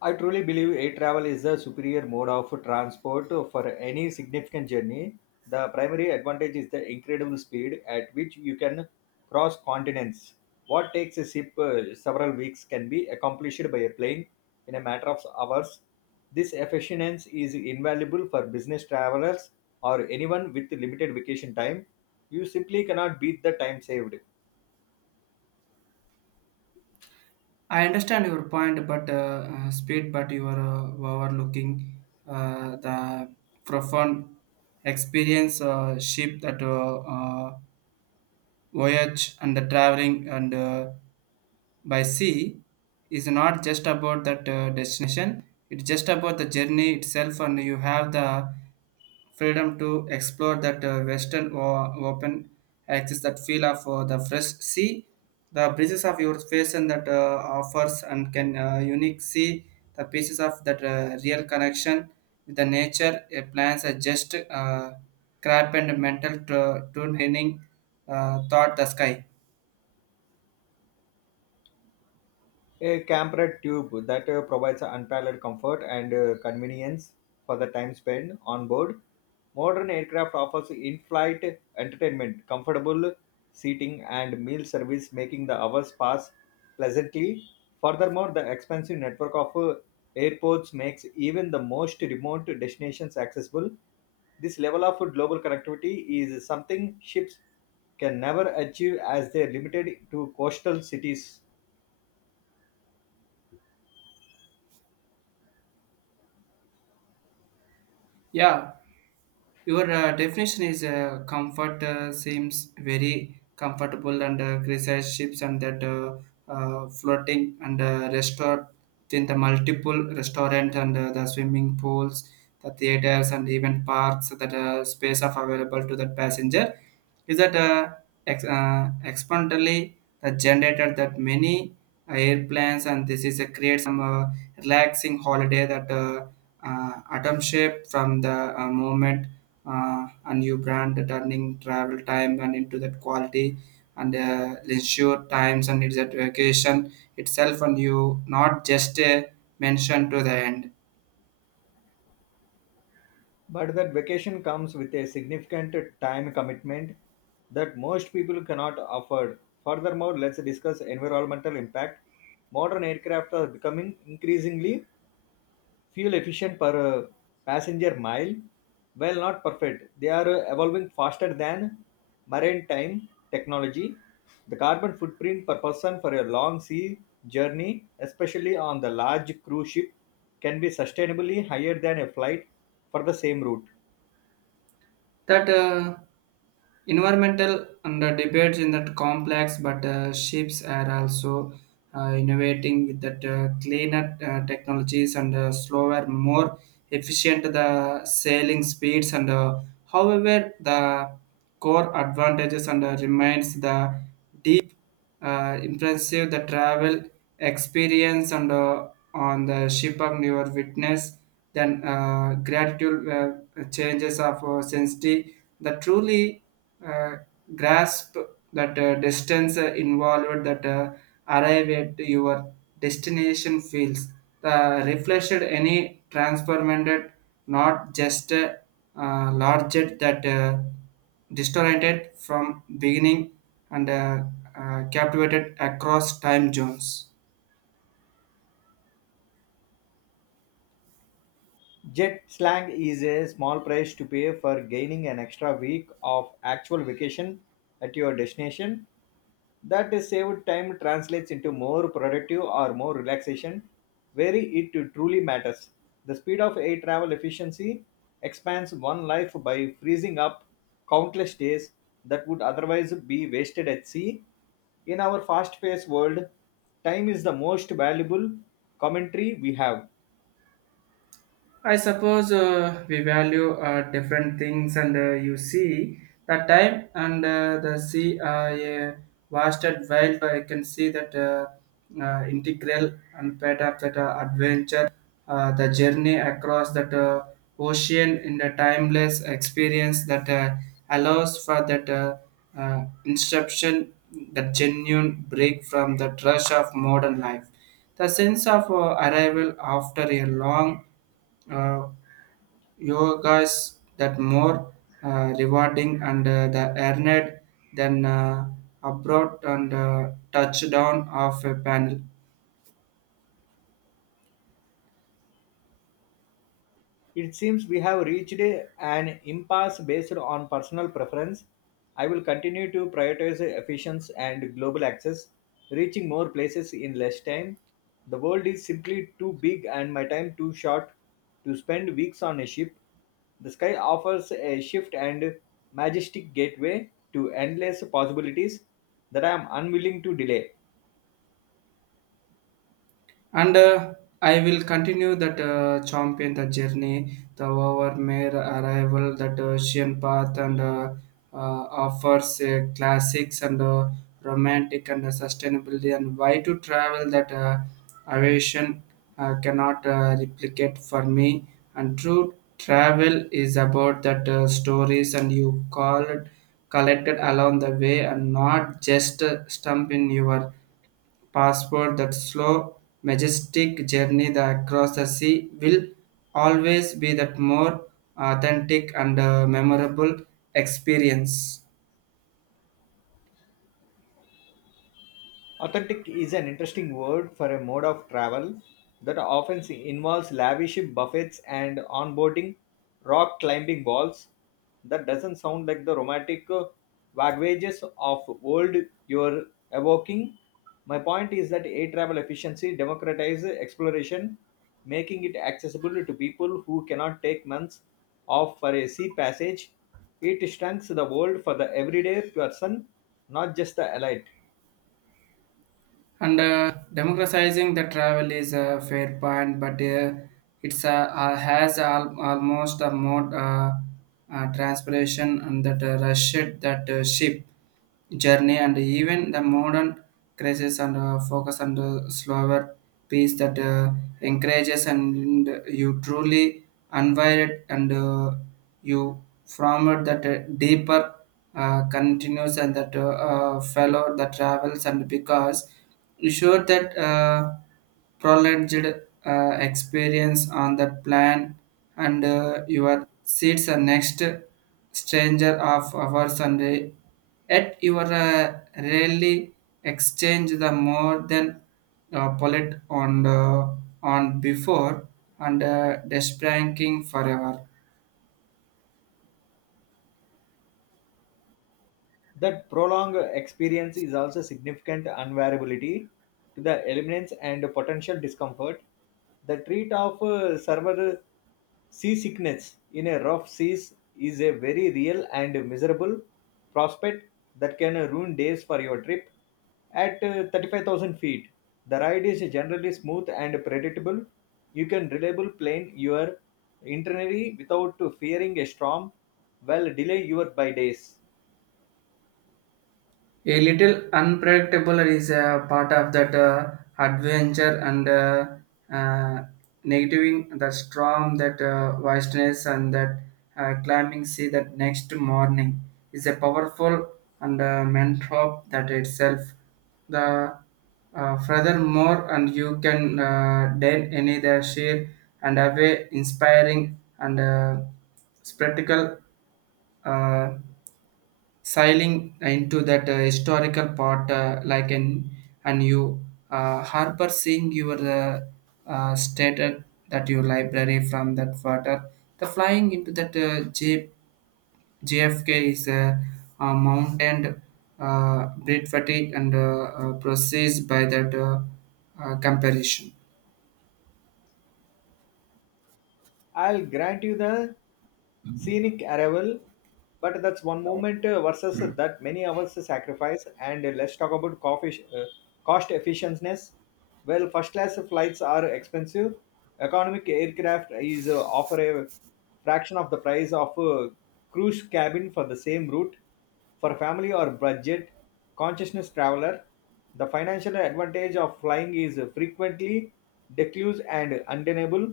I truly believe air travel is the superior mode of transport for any significant journey. The primary advantage is the incredible speed at which you can cross continents. What takes a ship several weeks can be accomplished by a plane in a matter of hours. This efficiency is invaluable for business travelers or anyone with limited vacation time. You simply cannot beat the time saved. I understand your point, but speed, but you are overlooking the profound experience ship that voyage and the traveling and by sea is not just about that destination it's just about the journey itself and you have the freedom to explore that western or open access that feel of the fresh sea the breezes of your face and that offers and can unique see the pieces of that real connection with the nature a plans are just crap and mental turning thought the sky. A campered tube that provides unparalleled comfort and convenience for the time spent on board. Modern aircraft offers in flight entertainment, comfortable seating, and meal service, making the hours pass pleasantly. Furthermore, the expansive network of airports makes even the most remote destinations accessible. This level of global connectivity is something ships can never achieve as they are limited to coastal cities. Yeah. Your definition is comfort seems very comfortable and criticize ships and that floating and restaurant in the multiple restaurant and the swimming pools, the theaters and even parks that space of available to that passenger is that exponentially the generator that many airplanes and this is a create some relaxing holiday that atom shape from the moment and you brand the turning travel time and into that quality and leisure times and it's that vacation itself and you not just mention to the end But that vacation comes with a significant time commitment that most people cannot afford. Furthermore, let's discuss environmental impact. Modern aircraft are becoming increasingly fuel efficient per passenger mile. While not perfect, they are evolving faster than maritime technology. The carbon footprint per person for a long sea journey, especially on the large cruise ship, can be sustainably higher than a flight for the same route. that environmental and the debates in that complex but ships are also innovating with that cleaner technologies and slower more efficient the sailing speeds and however the core advantages and remains the deep impressive the travel experience and on the ship and your witness then gratitude changes of sensitivity that truly uh, grasp that distance involved that arrive at your destination feels the reflected any transformed not just larger that distorted from beginning and captivated across time zones. Jet slang is a small price to pay for gaining an extra week of actual vacation at your destination. That saved time translates into more productive or more relaxation, where it truly matters. The speed of air travel efficiency expands one life by freezing up countless days that would otherwise be wasted at sea. In our fast paced world, time is the most valuable commentary we have. I suppose we value different things, and you see the time and the sea a vaster wild. I can see that integral and part of that adventure, the journey across that ocean in the timeless experience that allows for that inception, that genuine break from the rush of modern life. The sense of arrival after a long uh, yogas that more rewarding and the earned than abroad and touchdown of a panel. It seems we have reached an impasse based on personal preference. I will continue to prioritize efficiency and global access, reaching more places in less time. The world is simply too big and my time too short to spend weeks on a ship. The sky offers a shift and majestic gateway to endless possibilities that I am unwilling to delay. And I will continue that champion the journey, the overmare arrival, that ocean path, and offers classics and romantic and sustainability, and why to travel that aviation cannot replicate for me. And true travel is about that stories, and you call it collected along the way, and not just stump in your passport that slow, majestic journey that across the sea will always be that more authentic and memorable experience. Authentic is an interesting word for a mode of travel that often involves lavish buffets and onboarding rock climbing walls. That doesn't sound like the romantic wagwages of old you're evoking. My point is that air travel efficiency democratizes exploration, making it accessible to people who cannot take months off for a sea passage. It shrinks the world for the everyday person, not just the elite. And democratizing the travel is a fair point, but it's has almost a more transpiration and that rushed that ship journey and even the modern crisis and focus on the slower pace that encourages and you truly unwired and you formed that deeper continues and that fellow the travels and because you sure that prolonged experience on that plan and your seats are next stranger of our Sunday. Yet you are rarely exchange the more than polite on uh, on before and despranking forever. That prolonged experience is also significant unvariability to the elements and potential discomfort. The treat of server seasickness in a rough seas is a very real and miserable prospect that can ruin days for your trip. At 35,000 feet, the ride is generally smooth and predictable. You can reliably plan your itinerary without fearing a storm, while delay your by days. A little unpredictable is a part of that adventure and uh, negating the storm, that vastness, and that climbing sea that next morning is a powerful and mentor that itself. The furthermore, and you can then any the sheer and away inspiring and spectacle. Uh, Sailing into that historical part like an and you harbor seeing your stated that your library from that water the flying into that JFK is a mountain breed fatigue and proceeds by that comparison. I'll grant you the scenic arrival, but that's one moment versus that many hours sacrifice. And let's talk about coffee, cost efficiency. Well, first class flights are expensive. Economic aircraft is offer a fraction of the price of a cruise cabin for the same route. For family or budget consciousness traveler, the financial advantage of flying is frequently diffuse and undeniable.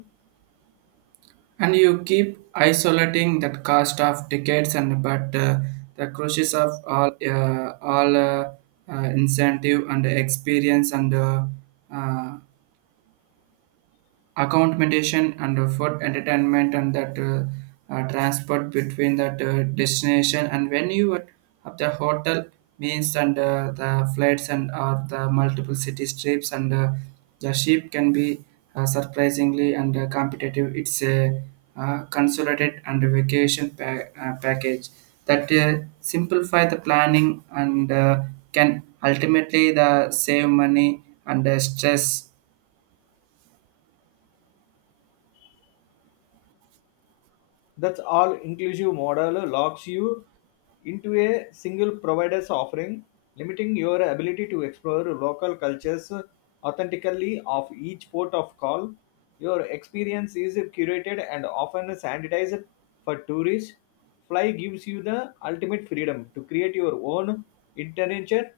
And you keep isolating that cost of decades and but the crushes of all uh, incentive and experience and uh, accommodation and food entertainment and that transport between that destination and when you at the hotel means and the flights and or the multiple city trips and the ship can be surprisingly and competitive it's a consolidated and vacation package that simplify the planning and can ultimately the save money and stress. That's all inclusive model locks you into a single provider's offering, limiting your ability to explore local cultures authentically of each port of call. Your experience is curated and often sanitized for tourists. Fly gives you the ultimate freedom to create your own intervention.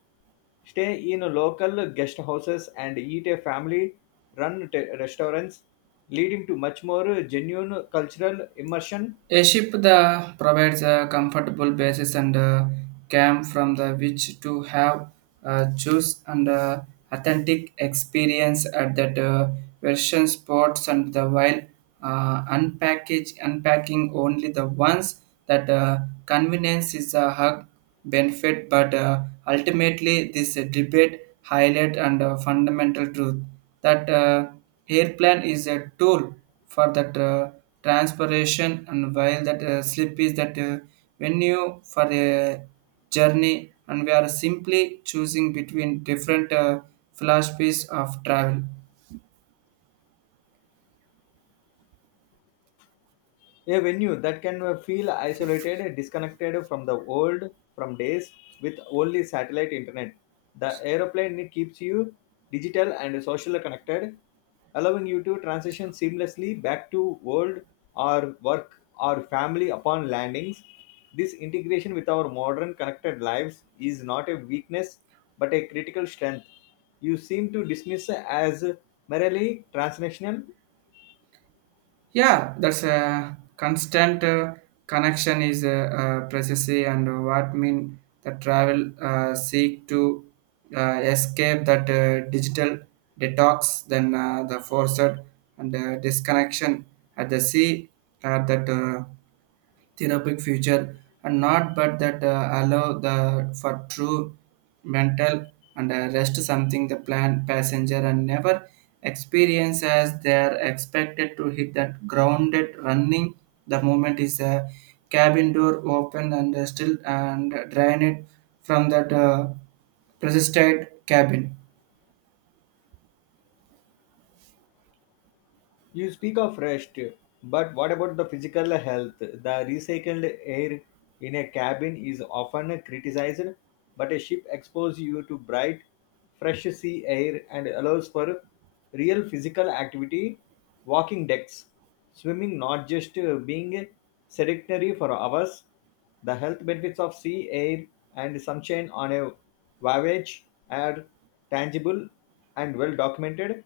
Stay in local guest houses and eat a family-run restaurants, leading to much more genuine cultural immersion. A ship that provides a comfortable basis and a camp from the which to have a choose and a authentic experience at that version sports and the while unpackage unpacking only the ones that convenience is a hug benefit but ultimately this debate highlight and fundamental truth that airplane is a tool for that transpiration and while that slip is that when you for a journey and we are simply choosing between different philosophies of travel. A venue that can feel isolated, disconnected from the world, from days with only satellite internet. The aeroplane keeps you digital and socially connected, allowing you to transition seamlessly back to world or work or family upon landings. This integration with our modern connected lives is not a weakness but a critical strength. You seem to dismiss as merely transnational. Yeah, that's a constant connection is a, precisely and what mean the travel seek to escape that digital detox then the forced and disconnection at the sea that therapeutic future and not but that allow the for true mental and rest something the plan passenger and never experience as they are expected to hit that grounded running the moment is a cabin door open and still and drain it from that persisted cabin. You speak of rest, but what about the physical health? The recycled air in a cabin is often criticized, but a ship exposes you to bright, fresh sea air and allows for real physical activity, walking decks, swimming, not just being sedentary for hours. The health benefits of sea air and sunshine on a voyage are tangible and well documented.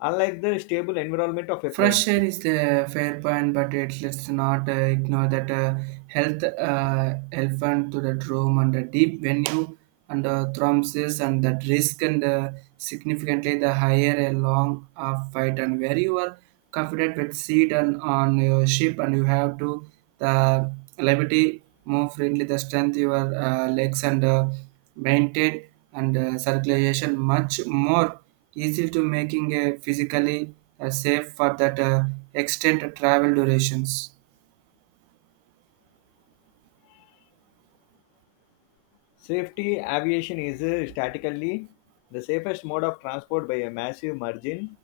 Unlike the stable environment of a Fresh plane, air is the fair point, but it, let's not ignore that health elephant to the room and the deep venue and thrombosis and that risk and significantly the higher a long fight and where you are confident with seed and on your ship and you have to the liberty more friendly the strength your legs and maintain and circulation much more easy to making a physically safe for that extent travel durations. safety aviation is statically the safest mode of transport by a massive margin.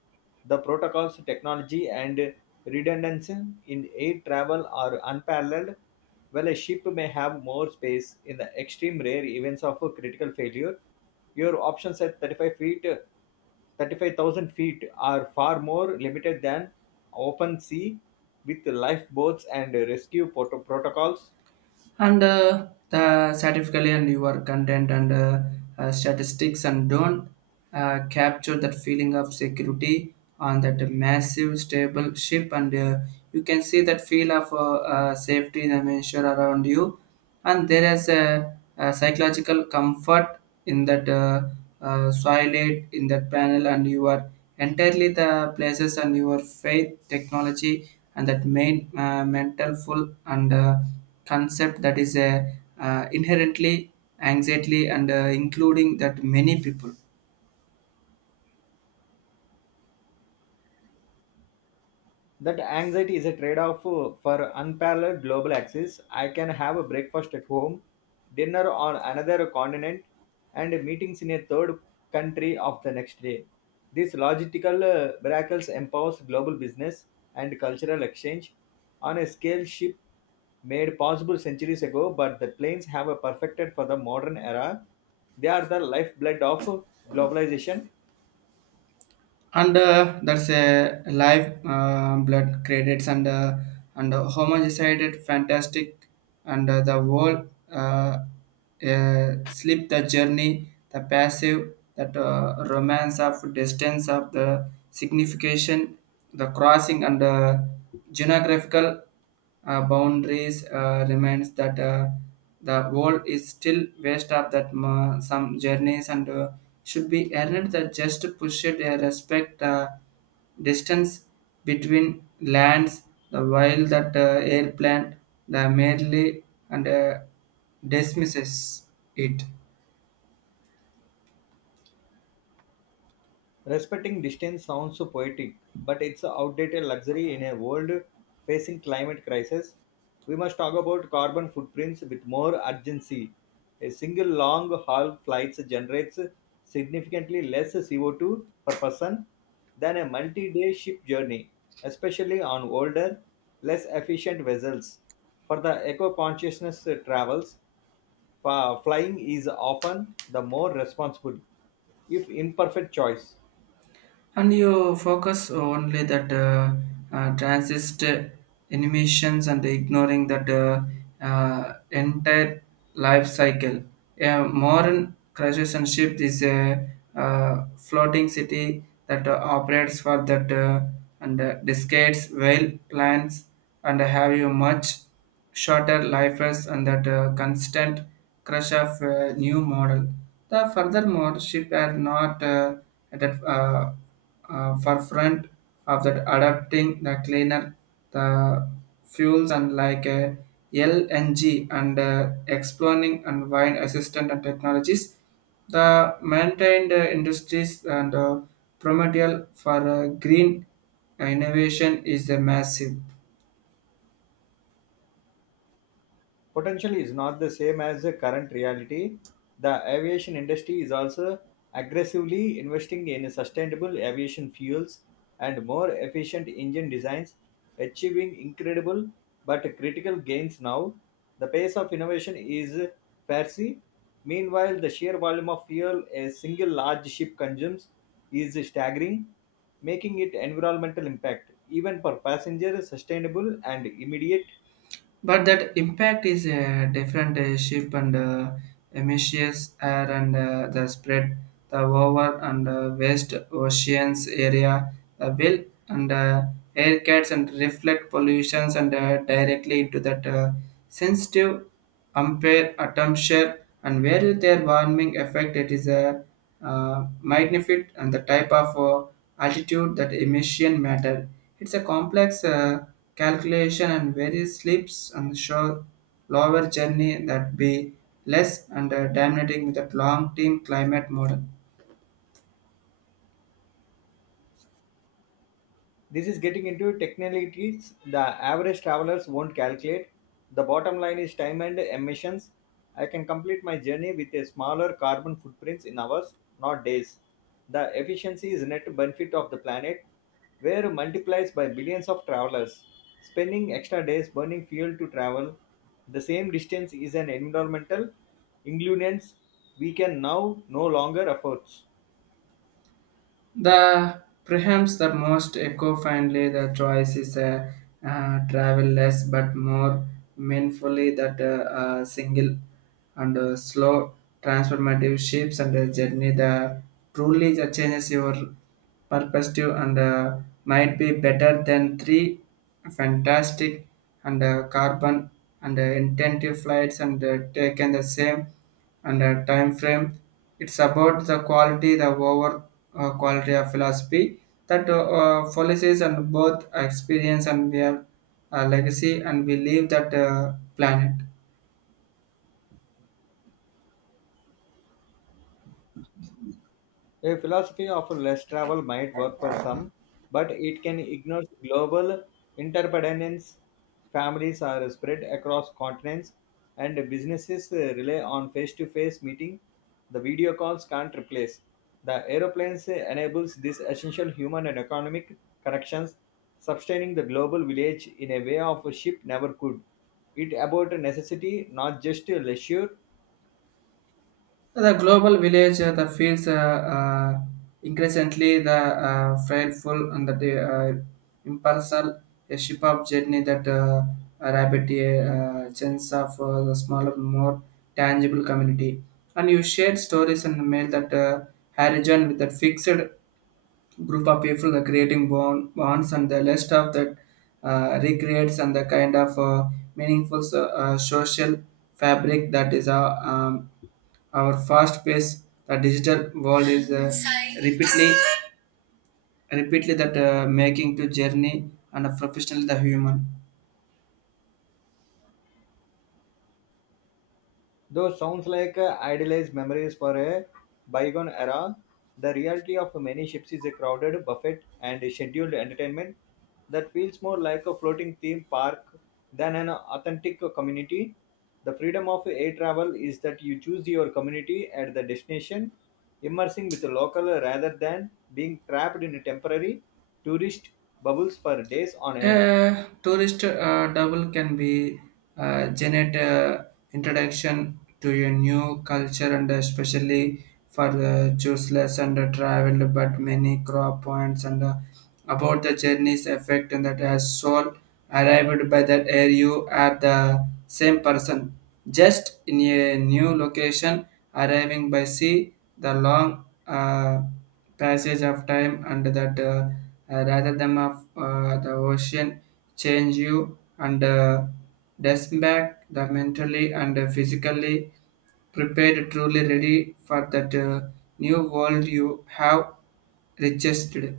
The protocols, technology, and redundancy in air travel are unparalleled. While a ship may have more space in the extreme rare events of a critical failure, your options at 35 feet, 35,000 feet are far more limited than open sea with lifeboats and rescue protocols. And the statistically and your content and statistics and don't capture that feeling of security on that massive stable ship and you can see that feel of safety dimension around you and there is a psychological comfort in that soilate in that panel and you are entirely the places and your faith technology and that main mental full and concept that is a inherently anxiety and including that many people That anxiety is a trade off for unparalleled global access. I can have a breakfast at home, dinner on another continent, and meetings in a third country of the next day. These logistical miracles empowers global business and cultural exchange on a scale ship made possible centuries ago, but the planes have a perfected for the modern era. They are the lifeblood of globalization. and that's a live blood credits and homogeneized fantastic and the world slip the journey the passive that romance of distance of the signification the crossing and geographical boundaries remains that the world is still waste of that some journeys and should be earned that just push it respect distance between lands the while that airplane the merely and dismisses it. Respecting distance sounds so poetic, but it's an outdated luxury in a world facing climate crisis. We must talk about carbon footprints with more urgency. A single long haul flight generates significantly less CO2 per person than a multi day ship journey, especially on older, less efficient vessels. For the eco consciousness travels, flying is often the more responsible, if imperfect, choice. And you focus only that transist animations and ignoring that entire life cycle. A modern creation ship is a floating city that operates for that and discards whale plants and have you much shorter lifers and that constant crush of new model. The furthermore, ship are not at the forefront of that adapting the cleaner the fuels and like LNG and exploring and wine assistant and technologies. The maintained industries and primordial for green innovation is massive. Potentially is not the same as the current reality. The aviation industry is also aggressively investing in sustainable aviation fuels and more efficient engine designs, achieving incredible but critical gains now. The pace of innovation is fancy. Meanwhile, the sheer volume of fuel a single large ship consumes is staggering, making it environmental impact even for passengers sustainable and immediate. But that impact is a different ship and emissions air and the spread the over and west oceans area the will and air cats and reflect pollutions and directly into that sensitive Ampere, atmosphere, and where their warming effect it is a magnified and the type of altitude that emission matter. It's a complex calculation and various slips and show lower journey that be less and dominating with a long team climate model. This is getting into technicalities the average travelers won't calculate. The bottom line is time and emissions. I can complete my journey with a smaller carbon footprints in hours, not days. The efficiency is net benefit of the planet, where multiplies by billions of travelers. Spending extra days burning fuel to travel the same distance is an environmental inconvenience we can now no longer afford. The perhaps the most eco-friendly the choice is a travel less but more meaningfully that single and slow transformative shapes and the journey the truly the changes your perspective and might be better than three fantastic and carbon and intensive flights and taken the same and a time frame. It's about the quality, the over quality of philosophy that policies and both experience and their legacy, and we leave that planet. A philosophy of less travel might work for some, but it can ignore global interdependence. Families are spread across continents, and businesses rely on face-to-face meeting. The video calls can't replace. The aeroplanes enables these essential human and economic connections, sustaining the global village in a way of a ship never could. It about necessity, not just a leisure. The global village that feels increasingly the frightful and the impersonal a ship of journey that rabbit a chance of the smaller, more tangible community. And you shared stories and mail that horizon with that fixed group of people the creating bonds and the list of that recreates and the kind of meaningful social fabric that is our fast paced the digital world is repeatedly repeatedly that making to journey and a professional the human. Those sounds like idealized memories for a bygone era. The reality of many ships is a crowded buffet and scheduled entertainment that feels more like a floating theme park than an authentic community. The freedom of air travel is that you choose your community at the destination, immersing with the local rather than being trapped in temporary tourist bubbles for days on end. Tourist double can be generate introduction to your new culture and especially for the choiceless and travel but many crop points and about the journey's effect and that has soul arrived by that air you are the same person just in a new location arriving by sea the long passage of time and that rather than of the ocean change you and desk back the mentally and physically prepared truly ready for that new world you have registered.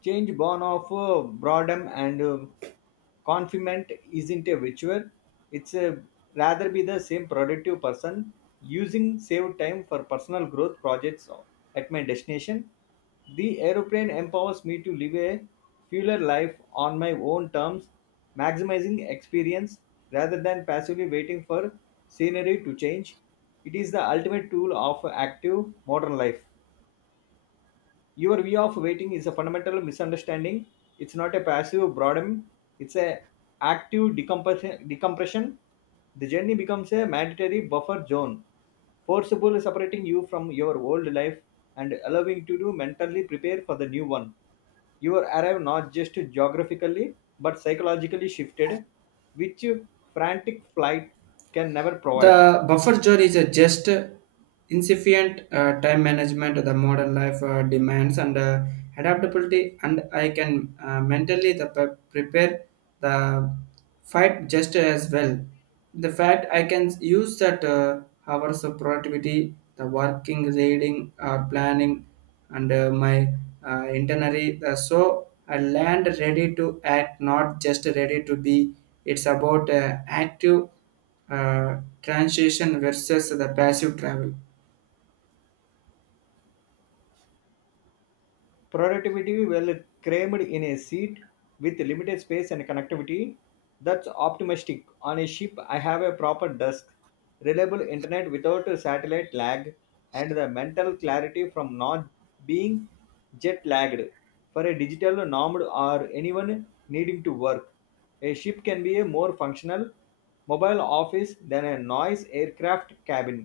Change born of boredom and confinement isn't a ritual. It's a rather be the same productive person using saved time for personal growth projects at my destination. The aeroplane empowers me to live a fuller life on my own terms, maximizing experience rather than passively waiting for scenery to change. It is the ultimate tool of active modern life. Your way of waiting is a fundamental misunderstanding. It's not a passive boredom, it's a active decompression. The journey becomes a mandatory buffer zone, forcible separating you from your old life and allowing you to mentally prepare for the new one. You arrive not just geographically but psychologically shifted, which frantic flight can never provide. The buffer zone is a just insufficient time management the modern life demands and adaptability and I can mentally the prepare the fight just as well. The fact I can use that hours of productivity, the working, reading, or planning, and my itinerary. So I land ready to act, not just ready to be. It's about active transition versus the passive travel. Productivity well crammed in a seat with limited space and connectivity that's optimistic on a ship I have a proper desk, reliable internet without a satellite lag, and the mental clarity from not being jet lagged. For a digital nomad or anyone needing to work, a ship can be a more functional mobile office than a noise aircraft cabin.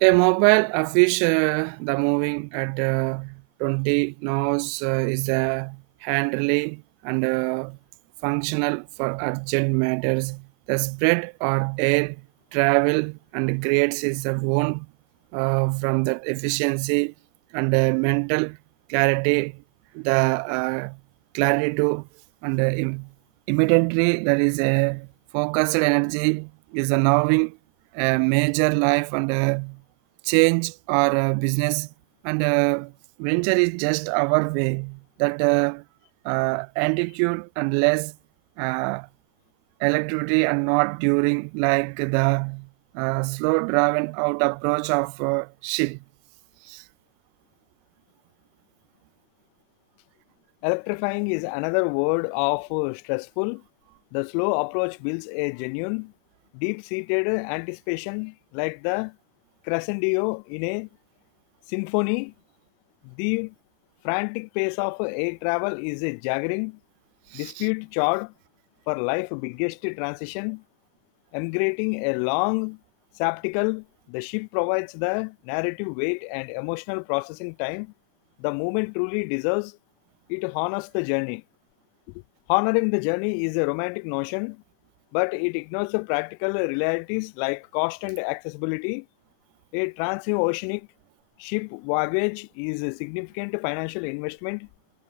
A mobile a the moving at 20 knots is a handily and functional for urgent matters. The spread or air travel and creates its own from that efficiency and mental clarity, the clarity to and immediately there is a focused energy is a knowing a major life and change or business and venture is just our way that attitude and less uh, electricity and not during like the slow driven out approach of ship. Electrifying is another word of stressful. The slow approach builds a genuine, deep seated anticipation, like the crescendo in a symphony. The frantic pace of air travel is a jaggering, dispute charred for life biggest transition. Emigrating a long saptical, the ship provides the narrative weight and emotional processing time the movement truly deserves. It honors the journey. Honoring the journey is a romantic notion, but it ignores the practical realities like cost and accessibility. A transoceanic ship voyage is a significant financial investment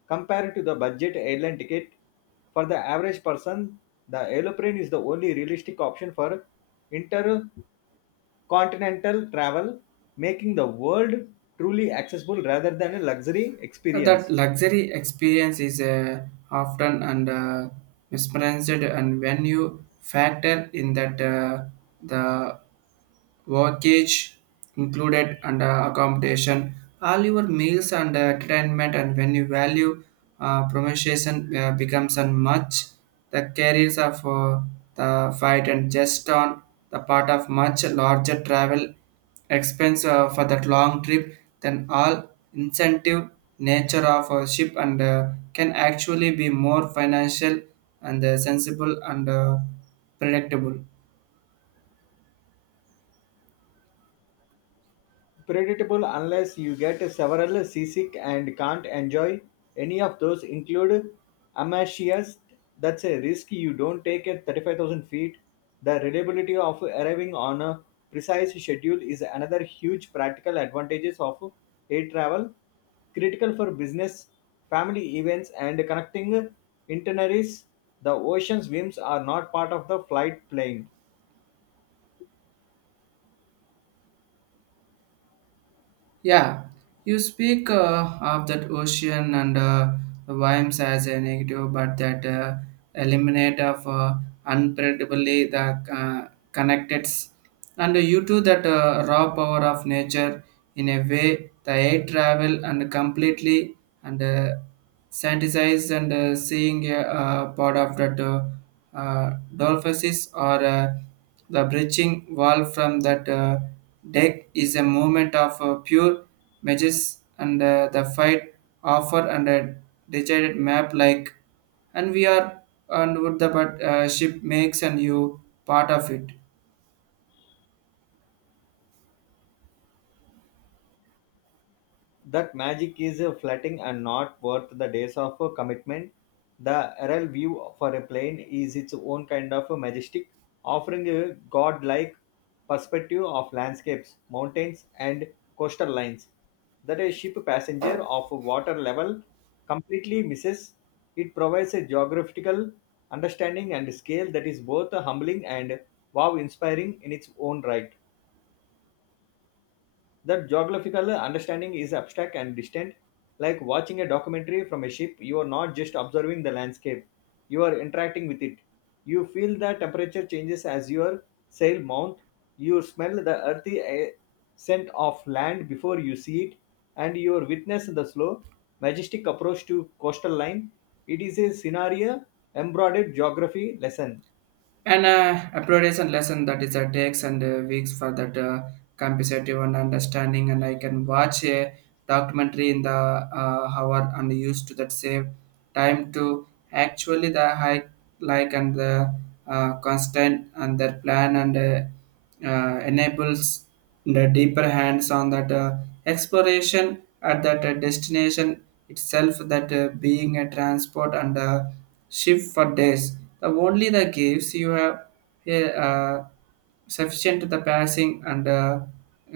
compared to the budget airline ticket. For the average person, the aeroplane is the only realistic option for intercontinental travel, making the world truly accessible rather than a luxury That experience. luxury experience is often and mesmerized and when you factor in that the Mortgage included and accommodation, all your meals and entertainment, and when you value promotion becomes and much the carriers of the fight and just on the part of much larger travel expense for that long trip then all incentive nature of a ship and can actually be more financial and sensible and predictable. Predictable unless you get several seasick and can't enjoy any of those include amachias. That's a risk you don't take at 35,000 feet. The reliability of arriving on a precise schedule is another huge practical advantages of air travel, critical for business, family events and connecting itineraries. The ocean's whims are not part of the flight plan. Yeah, you speak of that ocean and the vibes as a negative, but that eliminate of unpredictably the connecteds. And you too that raw power of nature in a way the air travel and completely and sanitize and seeing a part of that. Dorphuses or the breaching wall from that deck is a moment of pure mages and the fight offer and a decided map like and we are and with the but ship makes and you part of it That magic is fleeting and not worth the days of commitment. The aerial view for a plane is its own kind of majestic, offering a godlike perspective of landscapes, mountains, and coastal lines that a ship passenger of water level completely misses. It provides a geographical understanding and scale that is both humbling and wow inspiring in its own right. That geographical understanding is abstract and distant, like watching a documentary from a ship. You are not just observing the landscape, you are interacting with it. You feel the temperature changes as your sail mount, you smell the earthy scent of land before you see it, and you witness the slow, majestic approach to coastal line. It is a scenario embroidered geography lesson. and appreciation lesson that is takes and weeks for that compensative and understanding and I can watch a documentary in the hour and used to that save time to. Actually, the hike like and the constant and their plan and enables the deeper hands on that exploration at that destination itself that being a transport and a ship for days. The only the gives you have uh, sufficient to the passing and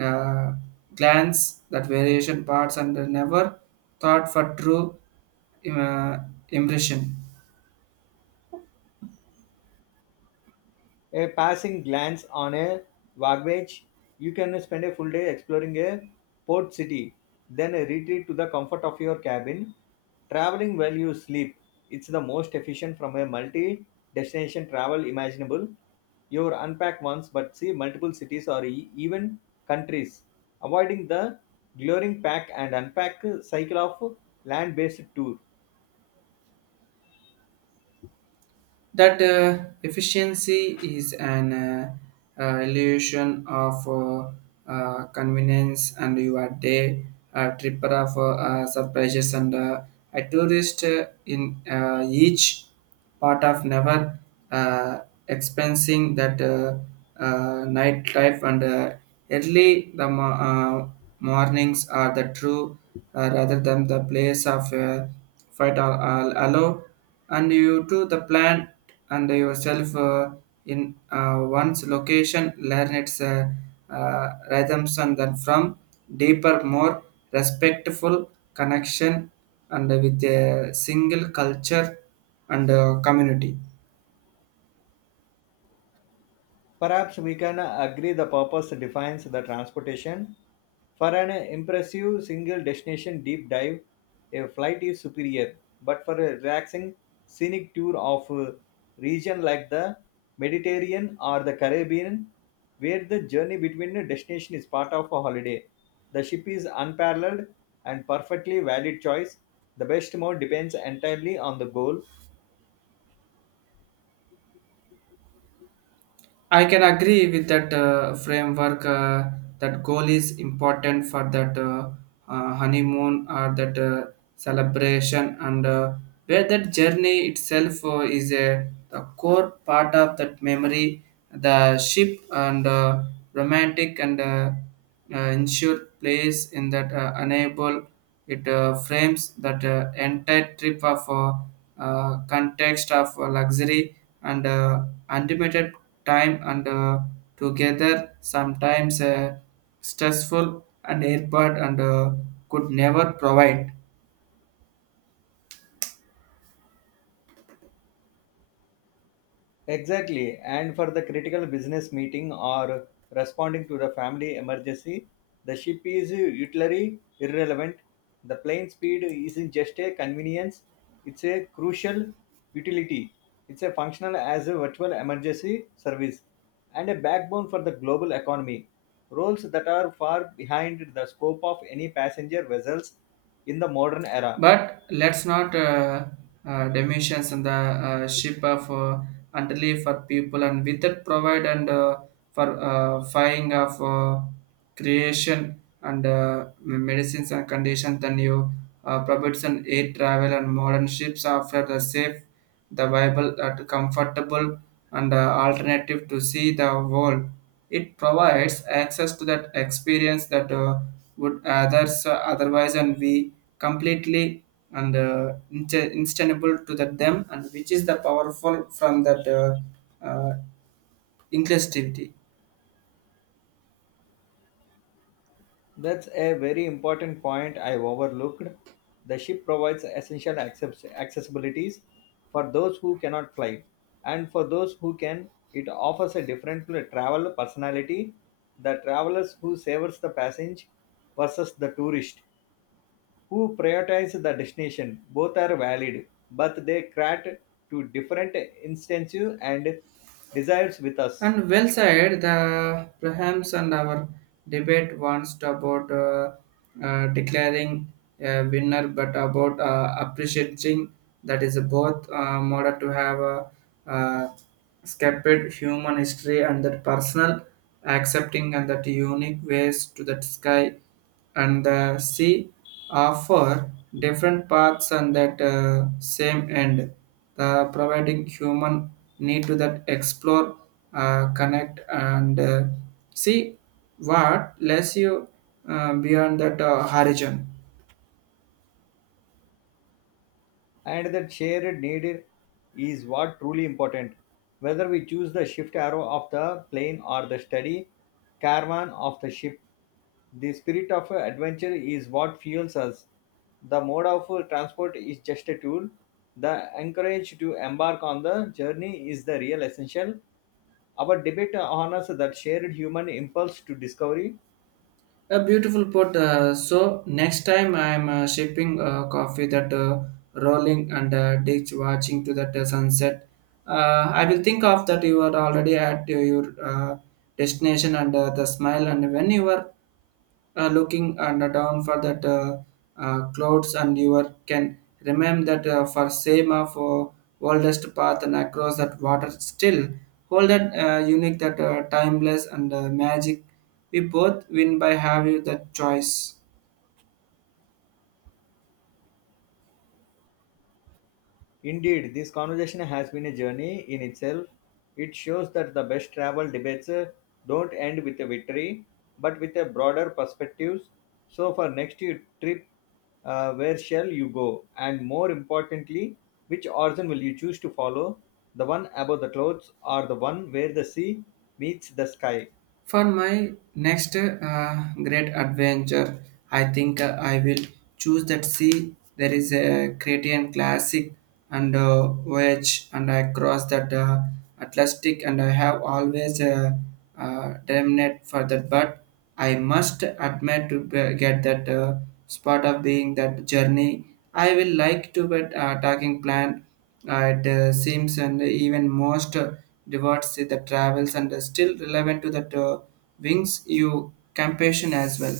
uh, glance that variation parts and never thought for true uh, impression. A passing glance on a wagbage, you can spend a full day exploring a port city, then a retreat to the comfort of your cabin. Traveling while you sleep, it's the most efficient from a multi destination travel imaginable. You unpack once but see multiple cities or even countries, avoiding the glaring pack and unpack cycle of land based tour. That efficiency is an illusion of convenience and you are day tripper of surprises and a tourist in each part of never uh, expensing that nightlife and early the mornings are the true rather than the place of fight all allow and you to the plant and yourself in one's location learn its rhythms and then from deeper more respectful connection and with a single culture and community. Perhaps we can agree the purpose defines the transportation. For an impressive single destination deep dive, a flight is superior, but for a relaxing scenic tour of a region like the Mediterranean or the Caribbean, where the journey between the destination is part of a holiday, the ship is unparalleled and perfectly valid choice. The best mode depends entirely on the goal. I can agree with that framework. That goal is important for that honeymoon or that celebration, and where that journey itself is a the core part of that memory. The ship and romantic and insured place in that enable it frames that entire trip of context of luxury and unlimited time and together sometimes stressful and airport and could never provide. Exactly. And for the critical business meeting or responding to the family emergency, the ship is utterly irrelevant. The plane speed isn't just a convenience, it's a crucial utility. It's a functional as a virtual emergency service and a backbone for the global economy. Roles that are far behind the scope of any passenger vessels in the modern era. But let's not dimensions in the ship of entirely for people and with that provide and for finding of creation and medicines and conditions then you provides an air travel and modern ships offer the safe, the viable, comfortable and alternative to see the world it provides access to that experience that would others otherwise and we completely and instantable to that them and which is the powerful from that uh, inclusivity. That's a very important point I overlooked. The ship provides essential accessibilities for those who cannot fly, and for those who can, it offers a different travel personality. The travelers who savors the passage versus the tourist who prioritize the destination. Both are valid, but they cater to different instances and desires with us. And well said, the perhaps and our debate wants to about declaring a winner, but about appreciating that is both model to have a uh, scattered human history and that personal accepting and that unique ways to that sky and the sea offer different paths and that same end the providing human need to that explore connect and see what lets you beyond that horizon. And that shared need is what truly important. Whether we choose the shift arrow of the plane or the steady caravan of the ship, the spirit of adventure is what fuels us. The mode of transport is just a tool. The encourage to embark on the journey is the real essential. Our debate honors that shared human impulse to discovery. A beautiful put. So next time I'm shipping coffee that rolling and ditch watching to that sunset. I will think of that you are already at your destination and the smile and when you were looking and down for that clouds and you are, can remember that for same of oldest path and across that water still hold that unique that timeless and magic we both win by having that choice. Indeed, this conversation has been a journey in itself. It shows that the best travel debates don't end with a victory, but with a broader perspectives. So, for next year trip, where shall you go? And more importantly, which origin will you choose to follow? The one above the clouds or the one where the sea meets the sky? For my next great adventure, I think I will choose that sea. There is a Cretan classic and voyage, and I cross that Atlantic, and I have always terminate for that. But I must admit to get that spot of being that journey. I will like to but talking plan. It seems and even most rewards the travels and still relevant to that wings you compassion as well.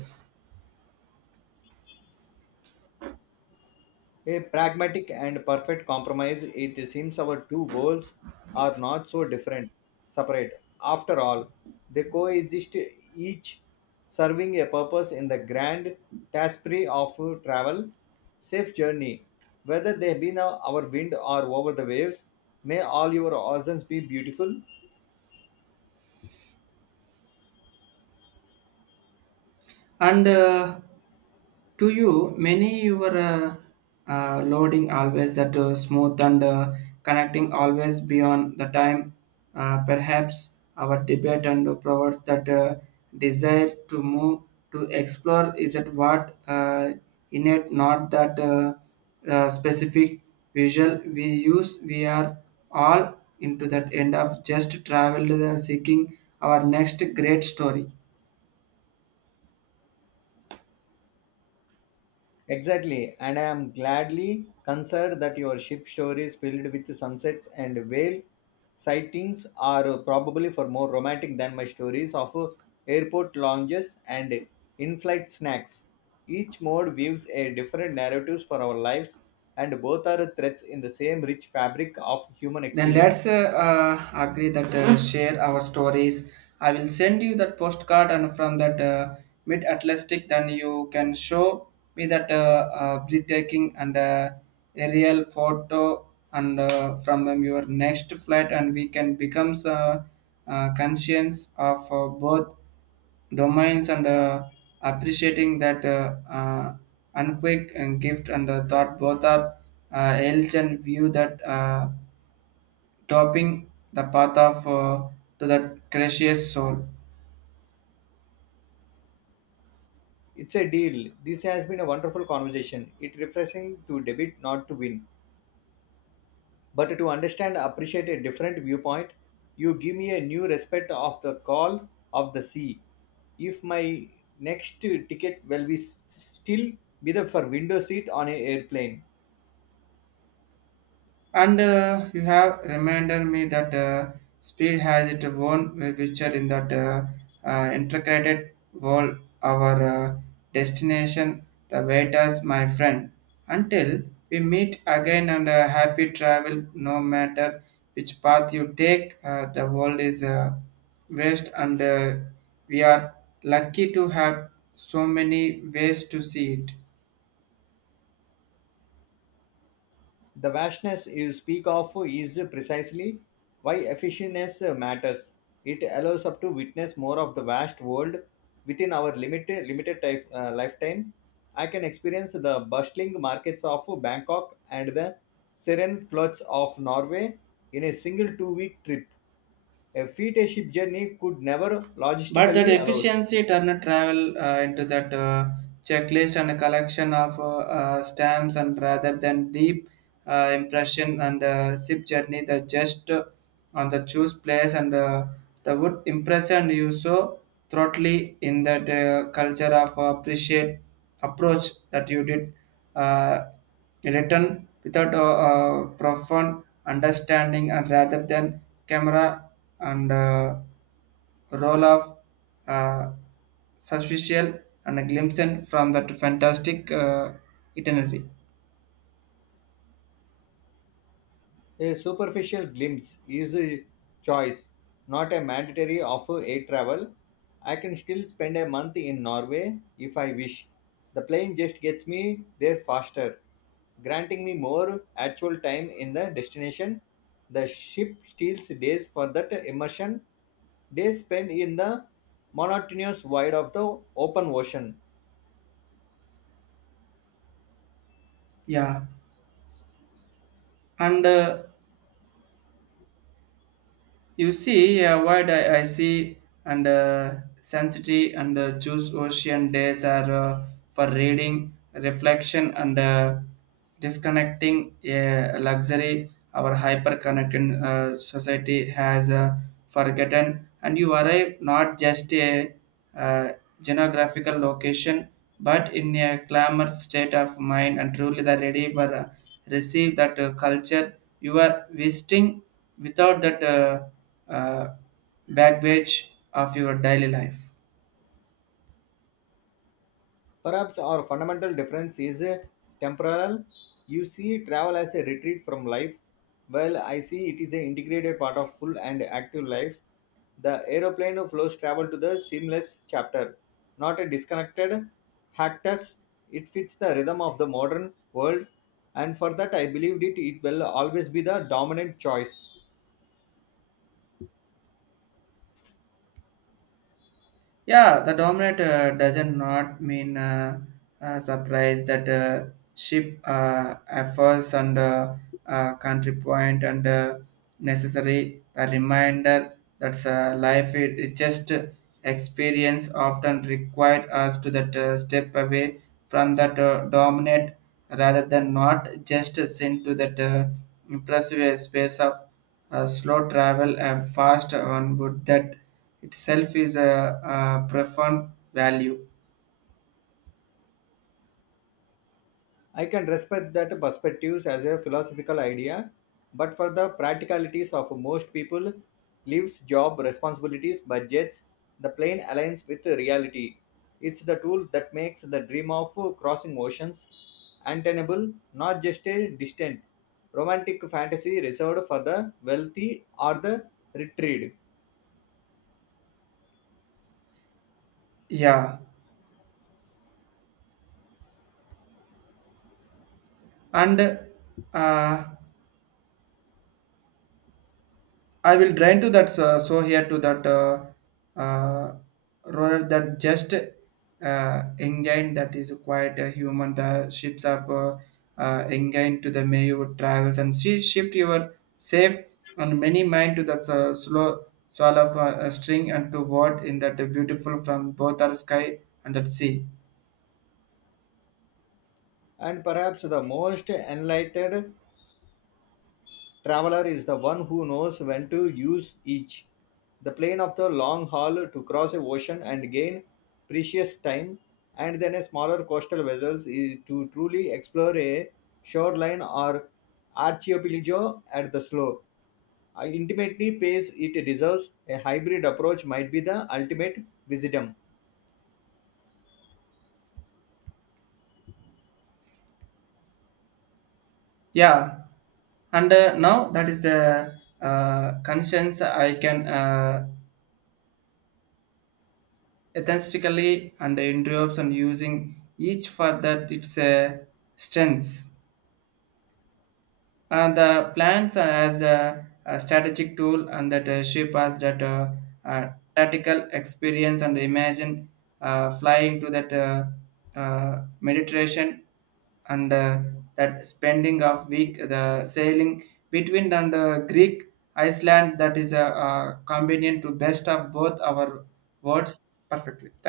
A pragmatic and perfect compromise, it seems our two worlds are not so different, separate. After all, they coexist, each serving a purpose in the grand tapestry of travel. Safe journey, whether they be now our wind or over the waves, may all your oceans be beautiful. And to you, many your loading always that smooth and connecting always beyond the time. Perhaps our debate and provides that desire to move to explore is that what innate, not that specific visual we use. We are all into that end of just travel seeking our next great story. Exactly, and I am gladly concerned that your ship stories filled with sunsets and whale sightings are probably for more romantic than my stories of airport lounges and in-flight snacks. Each mode weaves a different narratives for our lives, and both are threads in the same rich fabric of human Then let's experience. Agree that share our stories. I will send you that postcard and from that mid Atlantic, then you can show me that breathtaking and aerial photo and from your next flight, and we can become conscious of both domains and appreciating that unquick and gift and the thought both are elch and view that. Topping the path of to that gracious soul. It's a deal. This has been a wonderful conversation. It refreshing to debate, not to win. But to understand appreciate a different viewpoint, you give me a new respect of the call of the sea. If my next ticket will be still be the for window seat on an airplane. And you have reminded me that speed has its own feature in that integrated world, our destination, the waiters, my friend. Until we meet again and happy travel, no matter which path you take, the world is vast and we are lucky to have so many ways to see it. The vastness you speak of is precisely why efficiency matters. It allows us to witness more of the vast world within our limited type, lifetime. I can experience the bustling markets of Bangkok and the serene floods of Norway in a single two-week trip. A feet a ship journey could never But that logistically allows. efficiency turned travel into that checklist and a collection of stamps, and rather than deep impression and sip journey, the just on the choose place and the would impress and you so thoroughly in that culture of appreciate approach that you did uh, written without a, profound understanding and rather than camera and. Role of uh, superficial and a glimpse in from that fantastic itinerary. A superficial glimpse is a choice, not a mandatory offer air travel. I can still spend a month in Norway if I wish. The plane just gets me there faster, granting me more actual time in the destination. The ship steals days for that immersion, days spent in the monotonous void of the open ocean. Yeah, and you see, what I see, and sensitivity and choose ocean days are for reading, reflection, and disconnecting a luxury our hyper-connected society has forgotten. And you arrive not just a uh, geographical location, but in a clamor state of mind and truly the ready for receive that culture you are visiting without that uh, baggage of your daily life. Perhaps our fundamental difference is temporal. You see travel as a retreat from life, while I see it is an integrated part of full and active life. The aeroplane flows travel to the seamless chapter, not a disconnected hiatus. It fits the rhythm of the modern world, and for that I believed it will always be the dominant choice. Yeah, the dominant doesn't not mean surprise that ship efforts and country point and necessary a reminder that's life it just experience often required us to that step away from that dominant rather than not just sent to that impressive space of slow travel and fast onward that itself is a profound value. I can respect that perspectives as a philosophical idea, but for the practicalities of most people, leaves, job, responsibilities, budgets, the plane aligns with reality. It's the tool that makes the dream of crossing oceans attainable, not just a distant romantic fantasy reserved for the wealthy or the retrieved. Yeah, and uh, I will drain to that so here to that uh, rather that just engine that is quite a human. The ships up engine to the Mayo travels and she shift your safe and many mind to the slow swallow of a, string and to word in that beautiful from both our sky and that sea. And perhaps the most enlightened traveler is the one who knows when to use each. The plane of the long haul to cross a ocean and gain precious time, and then a smaller coastal vessels to truly explore a shoreline or archipelago at the slow. I intimately pays it deserves a hybrid approach might be the ultimate wisdom. Yeah, and now that is a conscience I can ethically and interrupts and using each for that its strengths. And the plans as a strategic tool and that ship has that uh, tactical experience and imagine flying to that Mediterranean and that spending of week the sailing between and Greek Iceland that is a, convenient to best of both our words perfectly. Thank